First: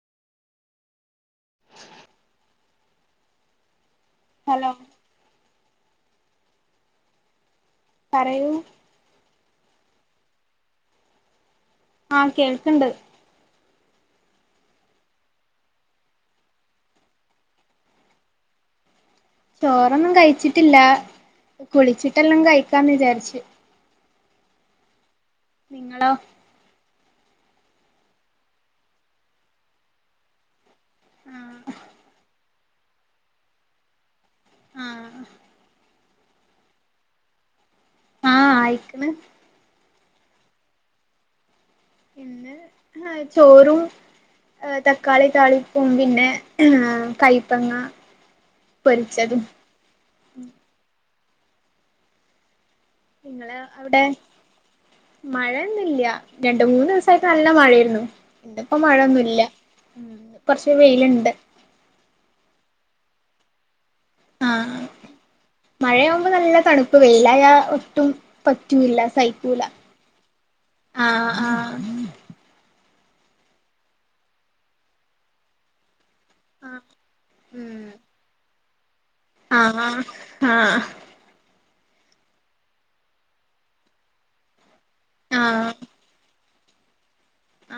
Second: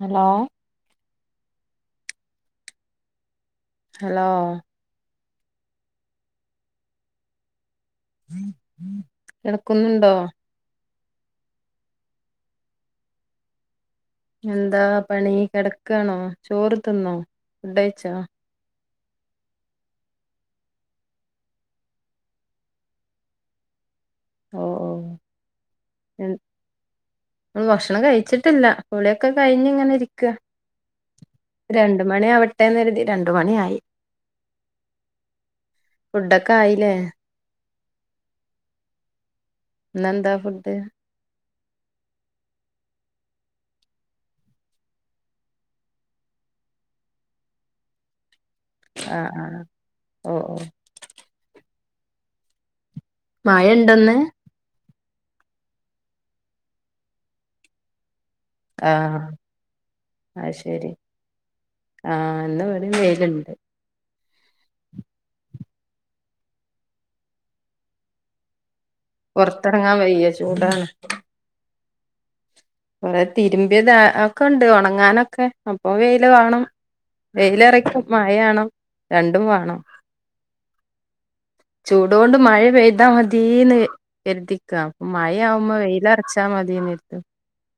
Hello hello പറയൂ. കേൾക്കുന്നുണ്ടോ.? ആഹ് കേൾക്ക്ണ്ട്. എന്താ പണി. കെടക്കാണോ ചോറ് തിന്നോ ഫുഡയിച്ചോ ചോറൊന്നും കഴിച്ചിട്ടില്ല. കുളിച്ചിട്ടെല്ലാം കഴിക്കാന്ന് വിചാരിച്ച്. ഓഹ് ഓഹ് നിങ്ങളോ ഉം ഉം ഭക്ഷണം കഴിച്ചിട്ടില്ല. കുളിയൊക്കെ കഴിഞ്ഞ് ഇങ്ങനെ ഇരിക്ക ആഹ് രണ്ട് മണി ആവട്ടെന്ന് കരുതി. രണ്ട് മണി ആയി. ആഹ് ഫുഡൊക്കെ ആയിലേ? ആഹ് ആയിക്ക്ണ് ഇന്നെന്താ ഫുഡ്? പിന്നെ ഹെ ചോറും എ തക്കാളി താളിപ്പും പിന്നെ കൈപ്പങ്ങ അ പൊരിച്ചതും ആഹ് ഒ ഓഹ് ഇങ്ങളെ അവിടെ മഴണ്ടോന്ന് മഴയൊന്നില്ല്യ രണ്ട മൂന്ന് ദിവസായിട്ട് നല്ല മഴയേരുന്നു ഇപ്പം ആഹ് മഴൊന്നുല്ല അത് കുറച്ച് ശരി വെയിലുണ്ട് ആഹ് ഇന്ന് വടേം വെയിലുണ്ട് ആഹ് മഴയാവ്മ്പ നല്ല തണുപ്പ് വെയിലായ ഒട്ടും പറ്റൂല്ല സഹിക്കൂല പൊർത്തെർങ്ങാൻ വയ്യ ചൂടാണ് ആഹ് കൊറെ തിരുമ്പിയത് ഒക്കെണ്ട് ഒണങ്ങാനൊക്കെ അപ്പൊ വെയില് വേണം. ആഹ് ഉം വെയിലറേക്കും മായയാണം രണ്ടും വേണം ആഹ് ആഹ് ചൂടോണ്ട് മഴ പെയ്താ മതീന്ന് കര്തിക്ക മഴ ആഹ് ആവ്മ്മ വെയിലർച്ചാ മതിന്നര്തും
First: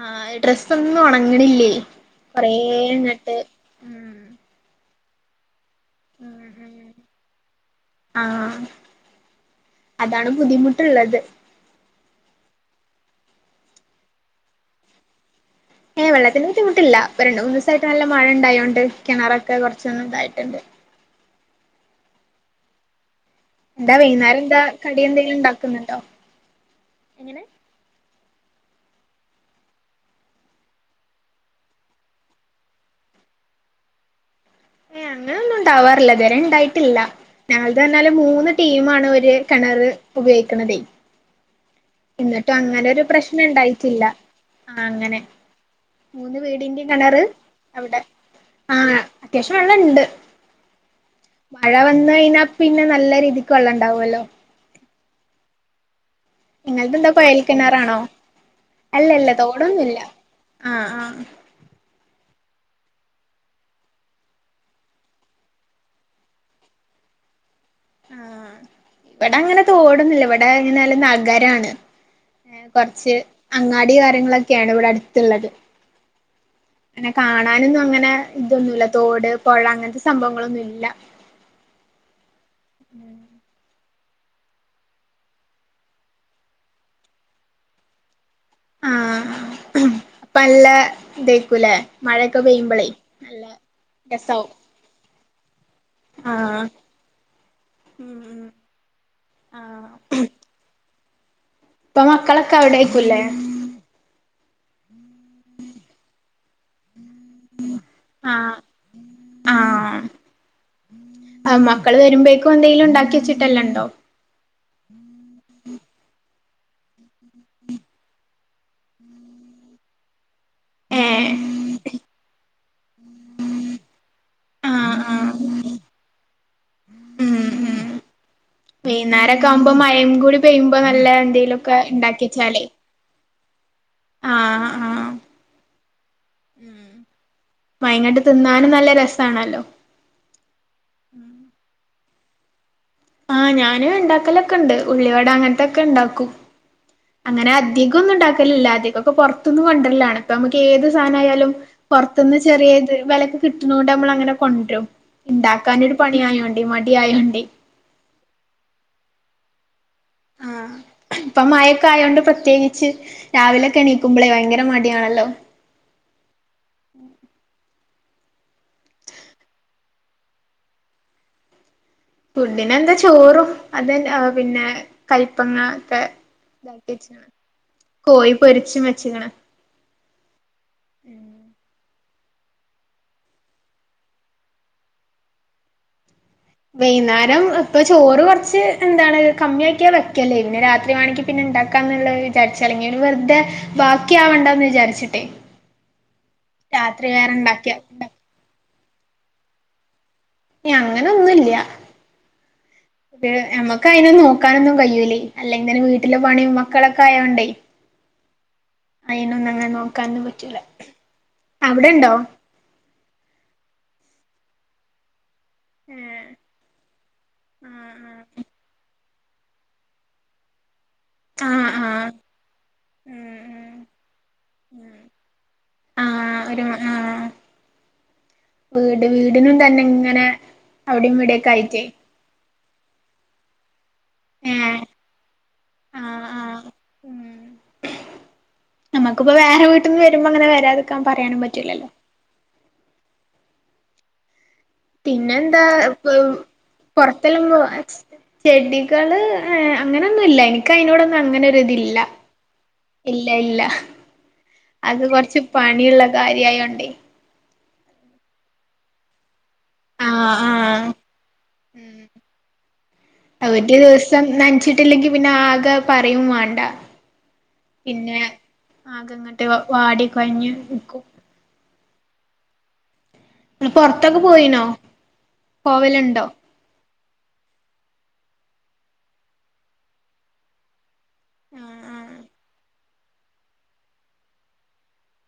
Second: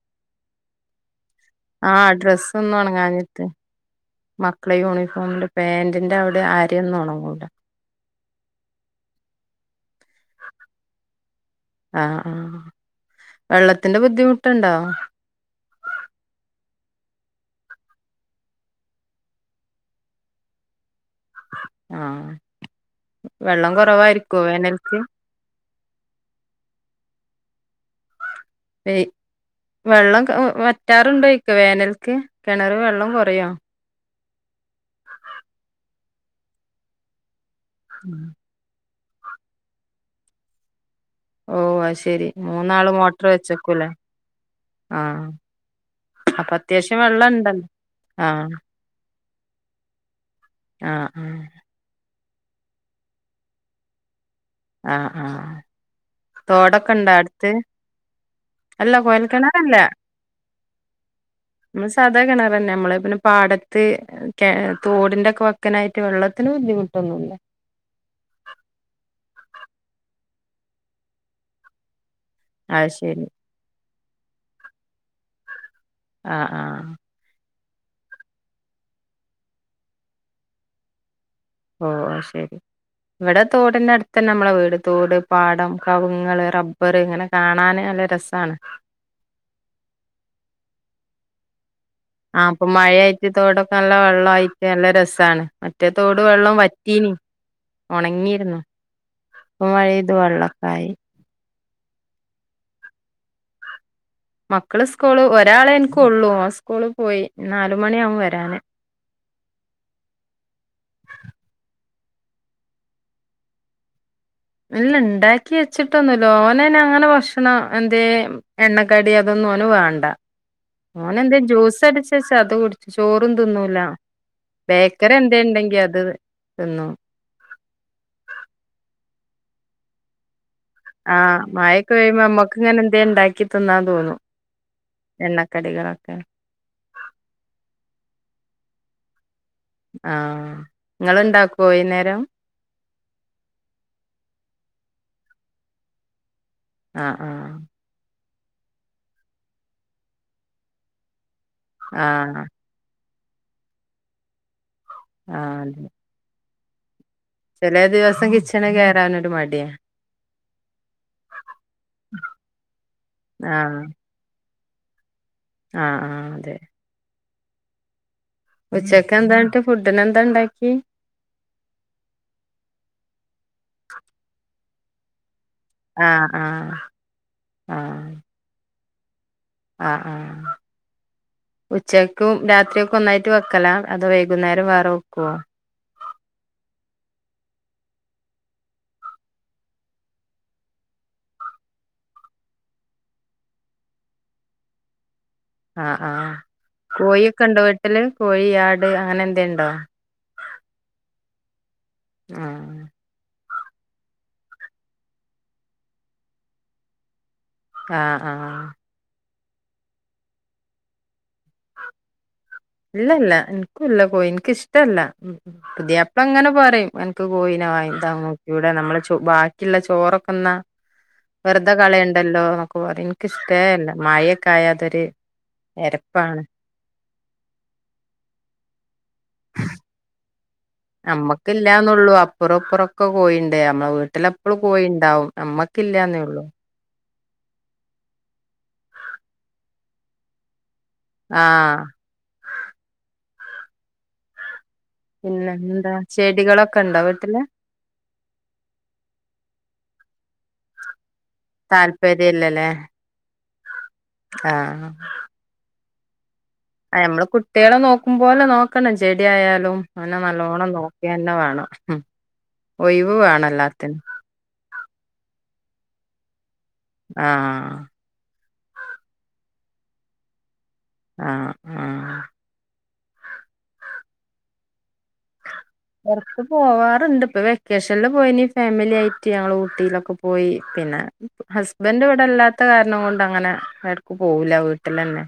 ആഹ് ഡ്രസ്സ് ഒന്നും ഒണങ്ങ്ണില്ലേ ആഹ് ഡ്രസ്സ് ഒന്നും ഒണ്ങ്ങാനിട്ട് ഉം മക്കളെ യൂണിഫോമിന്റെ പാാന്റിന്റെ ഉം അവിടെ ഉം അരയന്നും ഒണങ്ങൂല ആഹ് അതാണ് ബുദ്ധിമുട്ട്ള്ളത് ആഹ് ആഹ് വെള്ളത്തിന്റെ ബുദ്ധിമുട്ട്ണ്ടോ ഏഹ് വെള്ളത്തിന്റെ ബുദ്ധിമുട്ടില്ല. പ്പ രണ്ട് മൂന്നൂസായിട്ട് നല്ല മഴണ്ടായോണ്ട് കിണറൊക്കെ കൊർച്ചൊന്നും ണ്ടായിട്ടുണ്ട് ആഹ് എന്താ വൈന്നേരം എന്താ വേനൽക്ക് കടി എന്തെങ്കിലും ഇണ്ടാക്കുന്നുണ്ടോ ഇങ്ങനെ വെള്ളം വറ്റാറ്ണ്ടോയ്ക്ക വേനൽക്ക് കെണറ് വെള്ളം കൊറയോ ഏഹ് അങ്ങനെ ഒന്നും ഉണ്ടാവാറില്ല ഇതുവരെ ഇണ്ടായിട്ടില്ല ഞങ്ങൾതർഞ്ഞാല് മൂന്ന് ടീമാണ് ഒരു കെണറ് ഉപയോഗിക്ക്ണതെ ഓഹ് അത് ശരി മൂന്നാള് ഒരു മോട്ടർ പ്രശ്നം വെച്ചക്കൂലേ ഉണ്ടായിട്ടില്ല ആ അങ്ങനെ ആഹ് മൂന്ന് അപ്പൊ വീടിന്റെ അത്യാവശ്യം വെള്ളണ്ടല്ലോ ആഹ് ആഹ് അത്യാവശ്യം വെള്ളംണ്ട് ആഹ് മഴ വന്നഴിഞ്ഞാ പിന്നെ നല്ല രീതിക്ക് വള്ളണ്ടാവൊല്ലോ ആഹ് ആഹ് തോടൊക്കെ ഇങ്ങൾതെന്താ ഇണ്ടാ കൊയൽ അടുത്ത് കിണറാണോ അല്ല അല്ലല്ല കോയൽക്കിണറല്ല തോടൊന്നുല്ല ആഹ് ആഹ് നമ്മള് സാധാ കെണറന്നെ മ്മളെ പിന്നെ പാടത്ത് തോടിന്റൊക്കെ വക്ക്നായിട്ട് വെള്ളത്തിന് ബുദ്ധിമുട്ടൊന്നുംല്ല ആ ഇവിടെ അങ്ങനെ തോടൊന്നുല്ല ഇവിടെ ഇങ്ങനെ നല്ല നഗരാണ് അത് കൊർറച്ച് ശരി അങ്ങാടി കാര്യങ്ങളൊക്കെയാണ് ഇവിടെ അട്ത്ത്ള്ളത് ആഹ് ആഹ് ന്നെ കാണാനൊന്നും അങ്ങനെ ഇതൊന്നുല്ല തോട്, പൊഴ അങ്ങൻത്തെ സംഭവങ്ങളൊന്നുംല്ല. ഓഹ് അയ് ശരി ഇവിടെ തോടിന്റെ അട്ത്തന്നെ നമ്മളെ വീട് തോട്, പാടം, കവുങ്ങൾ, റബ്ബർ ഇങ്ങനെ കാണാന് നല്ല രസാണ് ആഹ് പ്പല്ല ഇതയ്ക്കൂല്ലേ ആഹ് ഇപ്പൊ മഴയായിട്ട് തോടൊക്കെ നല്ല വെള്ള രസാവും ആയിട്ട് നല്ല രസാണ് റ്റേ തോട് വെള്ളം ആഹ് വറ്റീനി ഉം ഉം ഒണങ്ങിയിരുന്നു ഇപ്പം ആഹ് മഴെയ്ത് വള്ളൊക്കായി. ഇപ്പം മക്കളക്കവിടേക്കുലെ. മക്കള് സ്കൂള് ഒരാളെ ഇൻക്കൊള്ളൂ. ഓൻ സ്കൂള് പോയി നാല് മണിയാവും ആഹ് വരാന്. ആഹ് ആഹ് മക്കള് വര്മ്പേക്കും എന്തെങ്കിലും ഇണ്ടാക്കി വെച്ചിട്ടല്ലംണ്ടോ? ഇല്ല ഇണ്ടാക്കി വെച്ചിട്ടൊന്നുല്ല. ഓനയ്നങ്ങനെ ഭക്ഷണം എന്തേം എണ്ണക്കടി അതൊന്നും ഓന് വേണ്ട ഏഹ് ഓനെന്തേം ജ്യൂസ് അടിച്ചെച്ചാ അത് കുട്ടച് ചോറും തിന്നൂല ആഹ് ബേക്കറി ആഹ് ന്തേം ഇണ്ടെങ്കി അത് തിന്നൂ ഉം ഉം വൈന്നാരൊക്കാവുമ്പോ മഴിം കൂടിം പെയ്യുമ്പം നല്ല എന്തേലൊക്കെ ഇണ്ടാക്ക്യേച്ചാലേ എന്തേം ണ്ടാക്കി തിന്നാൻ തോന്നും ആഹ് എണ്ണക്കടികളൊക്കെ. ഉം മഴങ്ങട്ട് തിന്നാനും നല്ല രസാണല്ലോ. ആഹ് ഇങ്ങള്ണ്ടാക്കോ വൈന്നേരം ആഹ് ഞാന് ഇണ്ടാക്കലൊക്കെണ്ട് ഉള്ളിവട അങ്ങനത്തൊക്കെ ണ്ടാക്കും. ആഹ് അങ്ങനെ ആഹ് അധികൊന്നും ഇണ്ടാക്കലില്ല അധികൊക്കെ പൊർത്ത്ന്ന് കൊണ്ടരലാണ് ഇപ്പൊ നമുക്ക് ഏത് സാനായാലും പൊർത്ത്ന്ന് ആഹ് ചെറിയ ത് വിലക്ക് കിട്ട്ണോണ്ട് നമ്മൾ അങ്ങനെ കൊണ്ട്രും ആഹ് അതെ ഇണ്ടാക്കാനൊരു പണിയായോണ്ടേ മടിയായോണ്ടേ ചെലേ ദിവസം കിച്ചണി കേറാനൊര് മടിയാ ആഹ് ഇപ്പം മഴൊക്കെ ആയൊണ്ട് പ്രത്യേകിച്ച് ആഹ് രാവിലൊക്കെ എണീ കുമ്പളെ ഭയങ്കര മടിയാണല്ലോ. ആഹ് ആഹ് അതെ ഉച്ചക്കെന്താ [unintelligible] ഫുഡിനെന്താണ്ടാക്കി ഫുഡിനെന്താ ചോറും അതൻ പിന്നെ കൈപ്പങ്ങ ക്കെ ആഹ് ആഹ് ഇതാകിയേച്ണ് ആഹ് കോഴി പൊരിച്ചും വെച്ച്ക്ക്ണ് ആഹ് ആഹ് ഉച്ചക്കും രാത്രിയൊക്കെ ഒന്നായിട്ട് വെക്കലാ അതോ വൈകുന്നേരം വേറെ വെക്കോ വൈന്നാരം ഇപ്പൊ ചോറ് കൊർച്ച് എന്താണ് കമ്മിയാക്കി വെക്കല് പിന്നെ രാത്രി വേണങ്കി പിന്നെ ഇണ്ടാക്കാ ന്നുള്ളത് വിചാരിച്ചാലേ ഇഞ് പിന്നെ വെർതെ ബാക്കിയാവണ്ടാന്ന് വിചാരിച്ചിട്ടേ. ആഹ് ആഹ് രാത്രി വേറെ കോയിയൊക്കെ ഉണ്ടോ ഇണ്ടാക്കിയ വീട്ടില് കോഴി, ആട്, അങ്ങനെ എന്തേംണ്ടോ ഏഹ് അങ്ങനെ ഒന്നുല്ല്യ ആഹ് പിന്നെ ഞമ്മക്കയ്നെ നോക്കാനൊന്നും കയ്യൂലേ അല്ലെങ്കിതന്നെ വീട്ടിലെ പണിം മക്കളൊക്കെ ആയോണ്ടേ ആഹ് ആഹ് അയിനൊന്നും അങ്ങനെ നോക്കാനൊന്നും പറ്റൂല അവിടെണ്ടോ ഇല്ലല്ല ഇൻക്കുല്ല കോഴി ഇൻക്ക് ഇഷ്ടല്ല ഏഹ് പുത്യാപ്പള ങ്ങനെപറിയു അൻക്ക് കോഴിനെ വാങ്ങി ദാ നോക്ക്‌യൂടെ നമ്മളെ ചു [unintelligible] ബാക്കിള്ള ചോറൊക്കെ ന്നാ ആഹ് വെറുതെ ആഹ് കളയണ്ടലോന്നൊക്കപറിയും ഉം ഉം ഇൻക്കിഷ്ടേല്ല മഴെക്കെയാതൊര് എരപ്പാണ് [unintelligible] ആഹ് വീട് വീടിനും തന്നെങ്ങനെ നമ്മക്കില്ലാന്നൊള്ളൂ അ [unintelligible] ഇപ്പുറൊക്കെ കോഴിണ്ട് നമ്മളെ വീട്ടിലെപ്പളും ഏഹ് കോഴിണ്ടാവും ആഹ് നമ്മക്കില്ലാന്നേള്ളൂ ആഹ് ഉം നമക്കിപോ വേറെ വീട്ടിന്നു വരുമ്പം അങ്ങനെ വരാതക്കാൻ പറയാനും ആഹ് പറ്റൂല്ലല്ലോ. പിന്നെന്താ പ് ചെടികളൊക്കെ ഉണ്ടോ വീട്ടില് പൊർത്തെല്ലാം പോവ ചെടികള് ഏഹ് അങ്ങനൊന്നുല്ല. ഇനിക്കയ്നോടൊന്നും അങ്ങനൊ രുതില്ല താല്പര്യല്ലല്ലേ ഇല്ല ഇല്ല ആഹ് അത് കൊർച്ച് പണിള്ള കാര്യായോണ്ടെ ആഹ് നമ്മള് കുട്ടിയോളെ നോക്കുമ്പോലെ നോക്കണം ചെടി ആയാലും അങ്ങനെ ആഹ് നല്ലോണ്ണം ആഹ് നോക്കി തന്നെ വേണം മ് ഒഴിവ് വേണം എല്ലാത്തിനും ഇത് നനച്ചിട്ടില്ലെങ്കി പിന്നെ ആകെ പറയും വാണ്ട ആഹ് പിന്നെ ആകെ ഇങ്ങട്ട് വാടി കൊഴഞ് നിക്കും ആഹ് ആഹ് പൊറത്തൊക്കെ പോയിനോ? പോവലുണ്ടോ [unintelligible] പോവാറ്ണ്ട് ഇപ്പൊ വെക്കേഷനില് പോയീനി ഫാമിലിയായിട്ട് ഞങ്ങള് ഊട്ടിയിലൊക്കെ പോയി പിന്നെ ആഹ് ഹസ്ബൻഡ് ആഹ് ഇവടെ ഇല്ലാത്ത കാരണം കൊണ്ട് അങ്ങനെ എടക്ക് പോവൂല്ല വീട്ടിലന്നെ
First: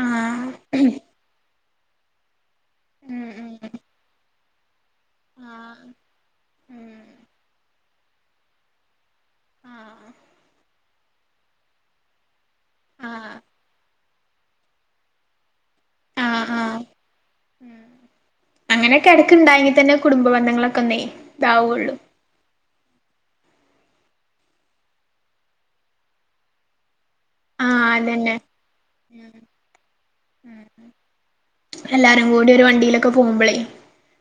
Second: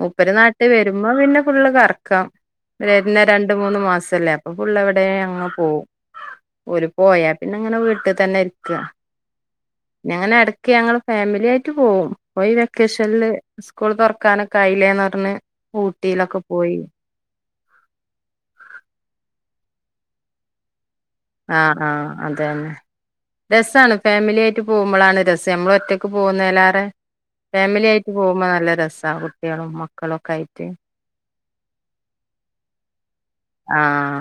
മുൂപ്പര് നാട്ടില് ആഹ് വരുമ്പം പിന്നെ ഫുള്ള് കറക്കം വരുന്ന ഉം ഉം രണ്ട് മൂന്ന് മാസല്ലേ? അപ്പൊ ഫുള്ള് എവിടെ അങ്ങ് പോവും ആഹ് ഉം ഓല് പോയാ പിന്നെ ഇങ്ങനെ വീട്ടി തന്നെയിരിക്കും ആഹ് പിന്നെങ്ങനെ എടക്ക് ഞങ്ങള് ഫാമിലിയായിട്ട് പോവും ഇപ്പൊ ഈ വെക്കേഷനിൽ ആഹ് സ്കൂൾ തൊറക്കാനൊക്കെ ആയില്ലേന്ന് പറഞ്ഞ് ഊട്ടി ഊട്ടിയിലൊക്കെ ആഹ് പോയി ആഹ് ഉം അങ്ങനെക്കെ എടക്ക് ഇണ്ടായെങ്കി തന്നെ കുടുംബ ബന്ധങ്ങളൊക്കെ ഒന്നെ ആഹ് ആഹ് അത് തന്നെ രസാണ് ഫാമിലിയായിട്ട് പോകുമ്പളാണ് രസം നമ്മള് ഒറ്റക്ക് പോകുന്നലേറെ ഫാമിലി ആഹ് ആയിട്ട് അതന്നെ പോകുമ്പം നല്ല രസ കുട്ടിയളും മക്കളും ഒക്കെ ആയിട്ട് എല്ലാരും കൂടി ഒരു വണ്ടിയിലൊക്കെ പോവുമ്പളേ ആഹ്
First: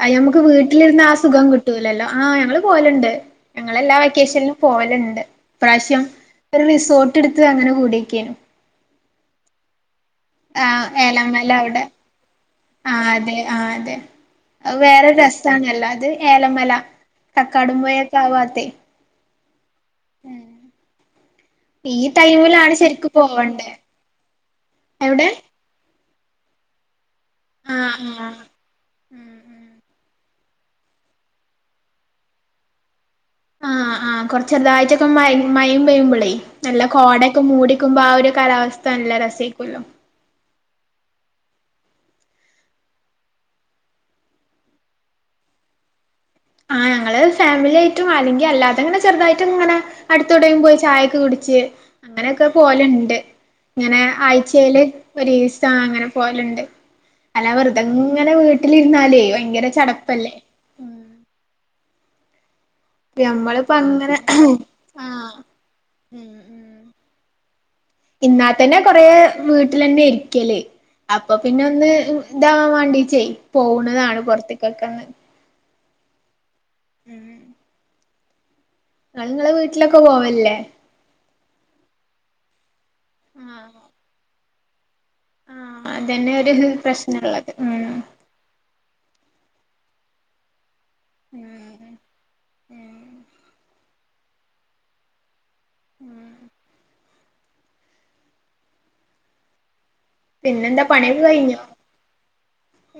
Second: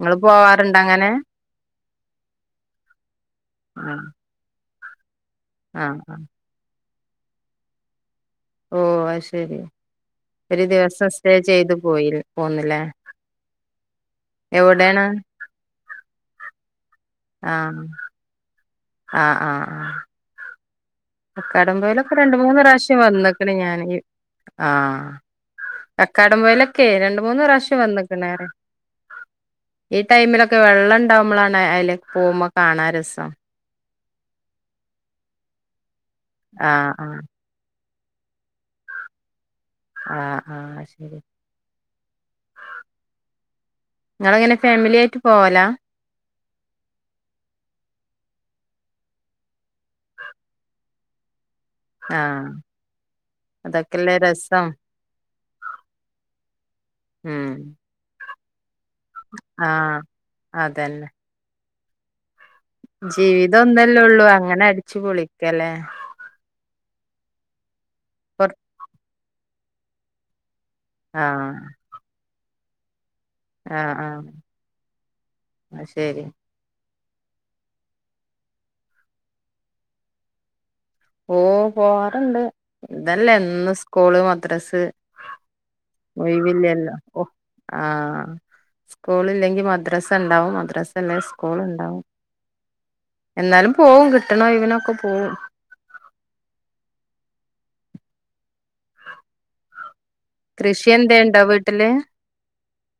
ആ ഞമ്മക്ക് പോവാറുണ്ടോ വീട്ടിലിരുന്ന് അങ്ങനെ ആ സുഖം കിട്ടൂലല്ലോ? ആഹ് ഞങ്ങള് പോവല്ണ്ട് ഞങ്ങള് എല്ലാ ആഹ് വെക്കേഷനിലും പോവല്ണ്ട് ആഹ് ഇപ്രാവിശ്യം ആഹ് ഒരു റിസോർട്ട് എടുത്ത് അങ്ങനെ കൂടിയെക്കേനി ഓഹ് അഹ് ശരി ഒരു ആഹ് ദിവസം സ്റ്റേ ഏലമല ചെയ്തു അവിടെ പോയിലേ? ആഹ് അതെ ആഹ് അതെ അത് എവിടെയാണ് വേറൊരു രസാണല്ലോ അത് ഏലമല ആഹ് കക്കാടുംപുഴ ഒക്കെ ആ ഭാഗത്ത് ആഹ് ആഹ് ഉം കക്കാടം പുഴയില് ഒക്കെ രണ്ട് മൂന്ന് പ്രാവിശ്യം ശരിക്കും വന്ന്ക്ക്ണ് പോവണ്ടേ ഞാന് ആഹ് എവിടെ കക്കാടം പുഴയിലൊക്കെ രണ്ട് മൂന്ന് പ്രാവിശ്യം ആഹ് വന്ന്ക്ക്ണ് ആഹ് പറയ ഉം ഈ ടൈമിലൊക്കെ വെള്ളം ഇണ്ടാവുമ്പളാണ് അതിലെ പോകുമ്പം കാണാൻ രസം ആഹ് ആഹ് കൊറച്ച് ചെറുതായിട്ടൊക്കെ മഴിം മഴിം പെയ്യുമ്പളേ നല്ല ആഹ് ആഹ് കോടയെ ക്കെ മൂടി നിക്കുമ്പോ ആ ഒരു കാലാവസ്ഥ നല്ല രസേക്കുവല്ലോ ആഹ് ആഹ് അഹ്ശരിയ ഇങ്ങളെങ്ങനെ ഫാമിലി ആയിട്ട് പോവല? ആഹ് ഞങ്ങള് ഫാമിലി ആയിട്ടും അല്ലെങ്കി അല്ലാതെങ്ങനെ ചെറുതായിട്ടൊക്കെ ഇങ്ങനെ അടുത്ത് എവിടേലും പോയി ചായൊക്കെ കുടിച്ച് അങ്ങനെക്കെ ആഹ് പോവല്ണ്ട് ഇങ്ങനെ അതൊക്കെല്ലേ രസം ആഴ്ച്ചേല് ഒരീസ അങ്ങനെ പോവലുണ്ട് ഉം എല്ല വെറ്തെ ഇങ്ങനെ വീട്ടിലിരുന്നാലേ ഭയങ്കര ആഹ് ചടപ്പല്ലേ? അതന്നെ ഇപ്പൊ ജീവിതം ഞമ്മള്പ്പൊ ഒന്നല്ലേ അങ്ങനെ ഒള്ളൂ അങ്ങനെ അടിച്ചു ആഹ് പൊളിക്കല്ലേ ഉം ഉം കൊർ ഇന്നാത്തന്നെ കൊറേ വീട്ടിലന്നെ ഇരിക്കല് അപ്പൊ ആഹ് പിന്നെ ഒന്ന് ഇതാവാൻ വേണ്ടിയിട്ടെ പോവ്ണതാണ് പൊറത്ത്ക്കൊക്കെ ഒന്ന് അഹ് ശരിയ ഉം ഇങ്ങള് ഇങ്ങളെ വീട്ടിലൊക്കെ പോവലില്ലേ? ഓഹ് പോവാറ് ണ്ട് ഇതല്ലേ എന്നും ആഹ് സ്കൂള്, മദ്രസ് ആഹ് അതന്നെ ഒരു ഒഴിവില്ലല്ലോ ഓഹ് പ്രശ്നള്ളത് ഉം ആഹ് സ്കൂള് ഇല്ലെങ്കി മദ്രാസ ഇണ്ടാവും മദ്രസ് അതല്ലേ സ്കൂള് ഇണ്ടാവും എന്നാലും പോവും കിട്ട്ണ ഒഴിവ്നൊക്കെ പോവും ഉം പിന്നെന്താ കൃഷി എന്തേ പണിയൊക്കെ ഉണ്ടോ കഴിഞ്ഞോ? വീട്ടില്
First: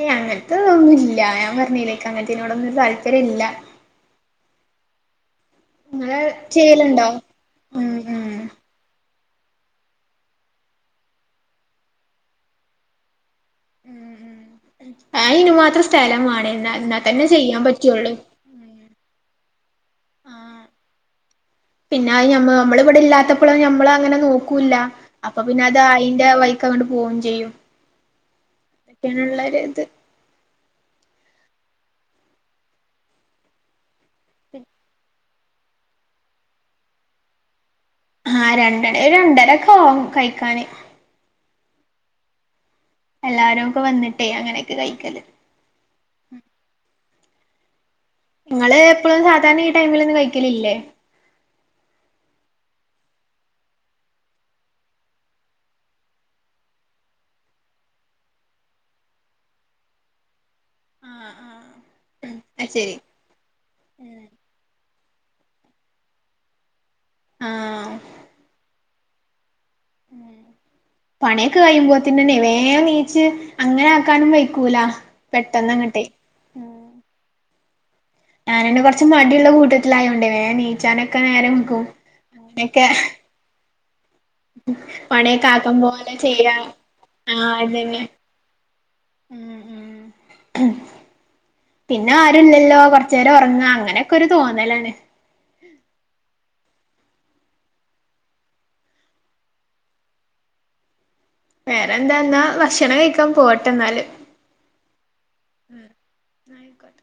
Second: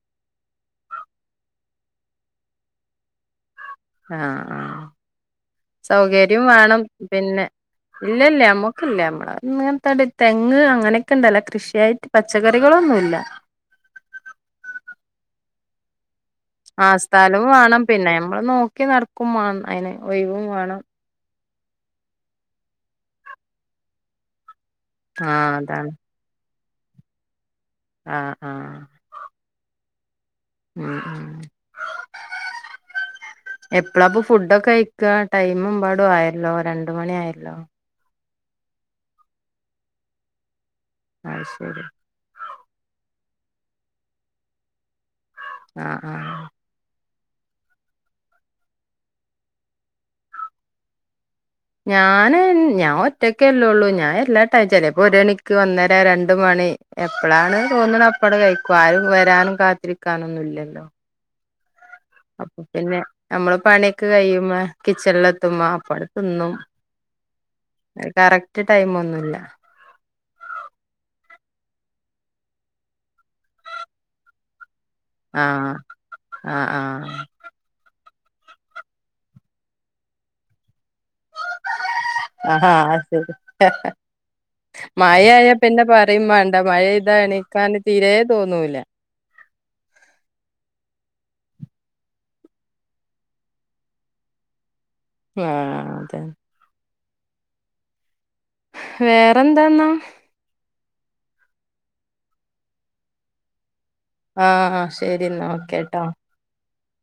ഏയ് അങ്ങനത്തെ ഇതൊന്നും ഇല്ല ഞാൻ പറഞ്ഞീലെ ഇൻക്ക് അങ്ങനത്തനോടൊന്നും ഒര് താല്പര്യ ഇല്ല. ആഹ് ആഹ് ഇങ്ങള് സൗകര്യം വേണം ചെയ്യലുണ്ടോ പിന്നെ ഉം ഉം ഇല്ലല്ല നമ്മ ക്ക്ല്ല നമ്മള് ഇങ്ങനത്തെത് തെങ്ങ് അങ്ങനെയൊക്കെണ്ട് അല്ലാതെ കൃഷിയായിട്ട് പച്ചക്കറികളൊന്നുല്ല. അത് അയിന് മാത്രം സ്ഥലം വാണേ എന്നാ എന്നാ ആഹ് തന്നെ സ്ഥലും ചെയ്യാൻ വേണം പറ്റുള്ളൂ പിന്നെ നമ്മള് നോക്കി നടക്കും മാ അതിന് ഒഴിവും ആഹ് വാണം. പിന്നെ അത് ഞമ്മ നമ്മള് ഇവിടെ ഇല്ലാത്തപ്പള് നമ്മള് അങ്ങനെ നോക്കൂല്ല അപ്പൊ ആഹ് പിന്നെ അതാണ് അതായി ന്റെ വഴിക്ക് അങ്ങട്ട് പോവും ചെയ്യും. ആഹ് ആഹ് ക്ക്യാണ്ള്ളോര്ത് ഉം ഉം എപ്പളാപ്പൊ ഫുഡൊക്കെ കഴിക്കാ ടൈമ് എബാടും ആയല്ലോ രണ്ട് മണി ആയല്ലോ. ആഹ് രണ്ടണി രണ്ടരൊക്കെ ആവും കഴിക്കാന്. അത് ശരി എല്ലാരും ഒക്കെ വന്നിട്ടേ അങ്ങനെയൊക്കെ കഴിക്കല്. ആഹ് ആഹ് ഇങ്ങള് എപ്പളും സാധാരണ ഈ ടൈമിലെന്നും കഴിക്കലില്ലേ? ഞാന് ഞാൻ ഒറ്റക്കല്ലേള്ളൂ ഞാൻ എല്ലാ ടൈ ചെലപ്പോ ഒരണിക്ക് ഒന്നര രണ്ട് മണി. എപ്പളാണ് തോന്ന്ണ അപ്പാണ്ട് കഴിക്കും ആരും വരാനും കാത്തിരിക്കാനൊന്നുംല്ലല്ലോ. ആഹ് ആഹ് അപ്പൊ അത് ശരി പിന്നെ നമ്മള് പണിയൊക്കെ കഴിയുമ്പോ കിച്ചണില് എത്തുമ്പോ അപ്പാണ്ട് തിന്നും. ആഹ് അത് കറക്റ്റ് ടൈമൊന്നുല്ല. പണിയൊക്കെ കഴിയുമ്പോത്തിന്നെന്നെ വേം നീച്ച് അങ്ങനെ ആക്കാനും വെയ്ക്കൂല. ആഹ് ആഹ് ആഹ്. ഞാനയ്ന് കൊറച്ച് മടിള്ള കൂട്ടത്തിലയോണ്ടേ വേം നീച്ചാനൊക്കെ നേരം വെകും. ആഹ് അത് ശരി പണിയൊക്കെ മഴയായാ ആക്കം പിന്നെ പോലെ പറയും മാണ്ട ചെയ്യാ മഴ പെയ്താ ആഹ് എണിക്കാന് അതന്നെ തീരെ തോന്നൂല. ഉം ഉം പിന്നെ ആരുല്ലല്ലോ കൊറച്ചേരം ഒറ്ങ്ങ അങ്ങനൊക്കെ ഒരു തോന്നലാണ്. ആഹ് അതെ വേറെന്താന്നാ വേറെ എന്താന്നാ ഭക്ഷണം കഴിക്കാൻ പോവട്ടെ ഇന്നാല്. ആഹ് ആഹ് ശെരിന്നാ ഓക്കെ ട്ടോ. ആയിക്കോട്ടെ.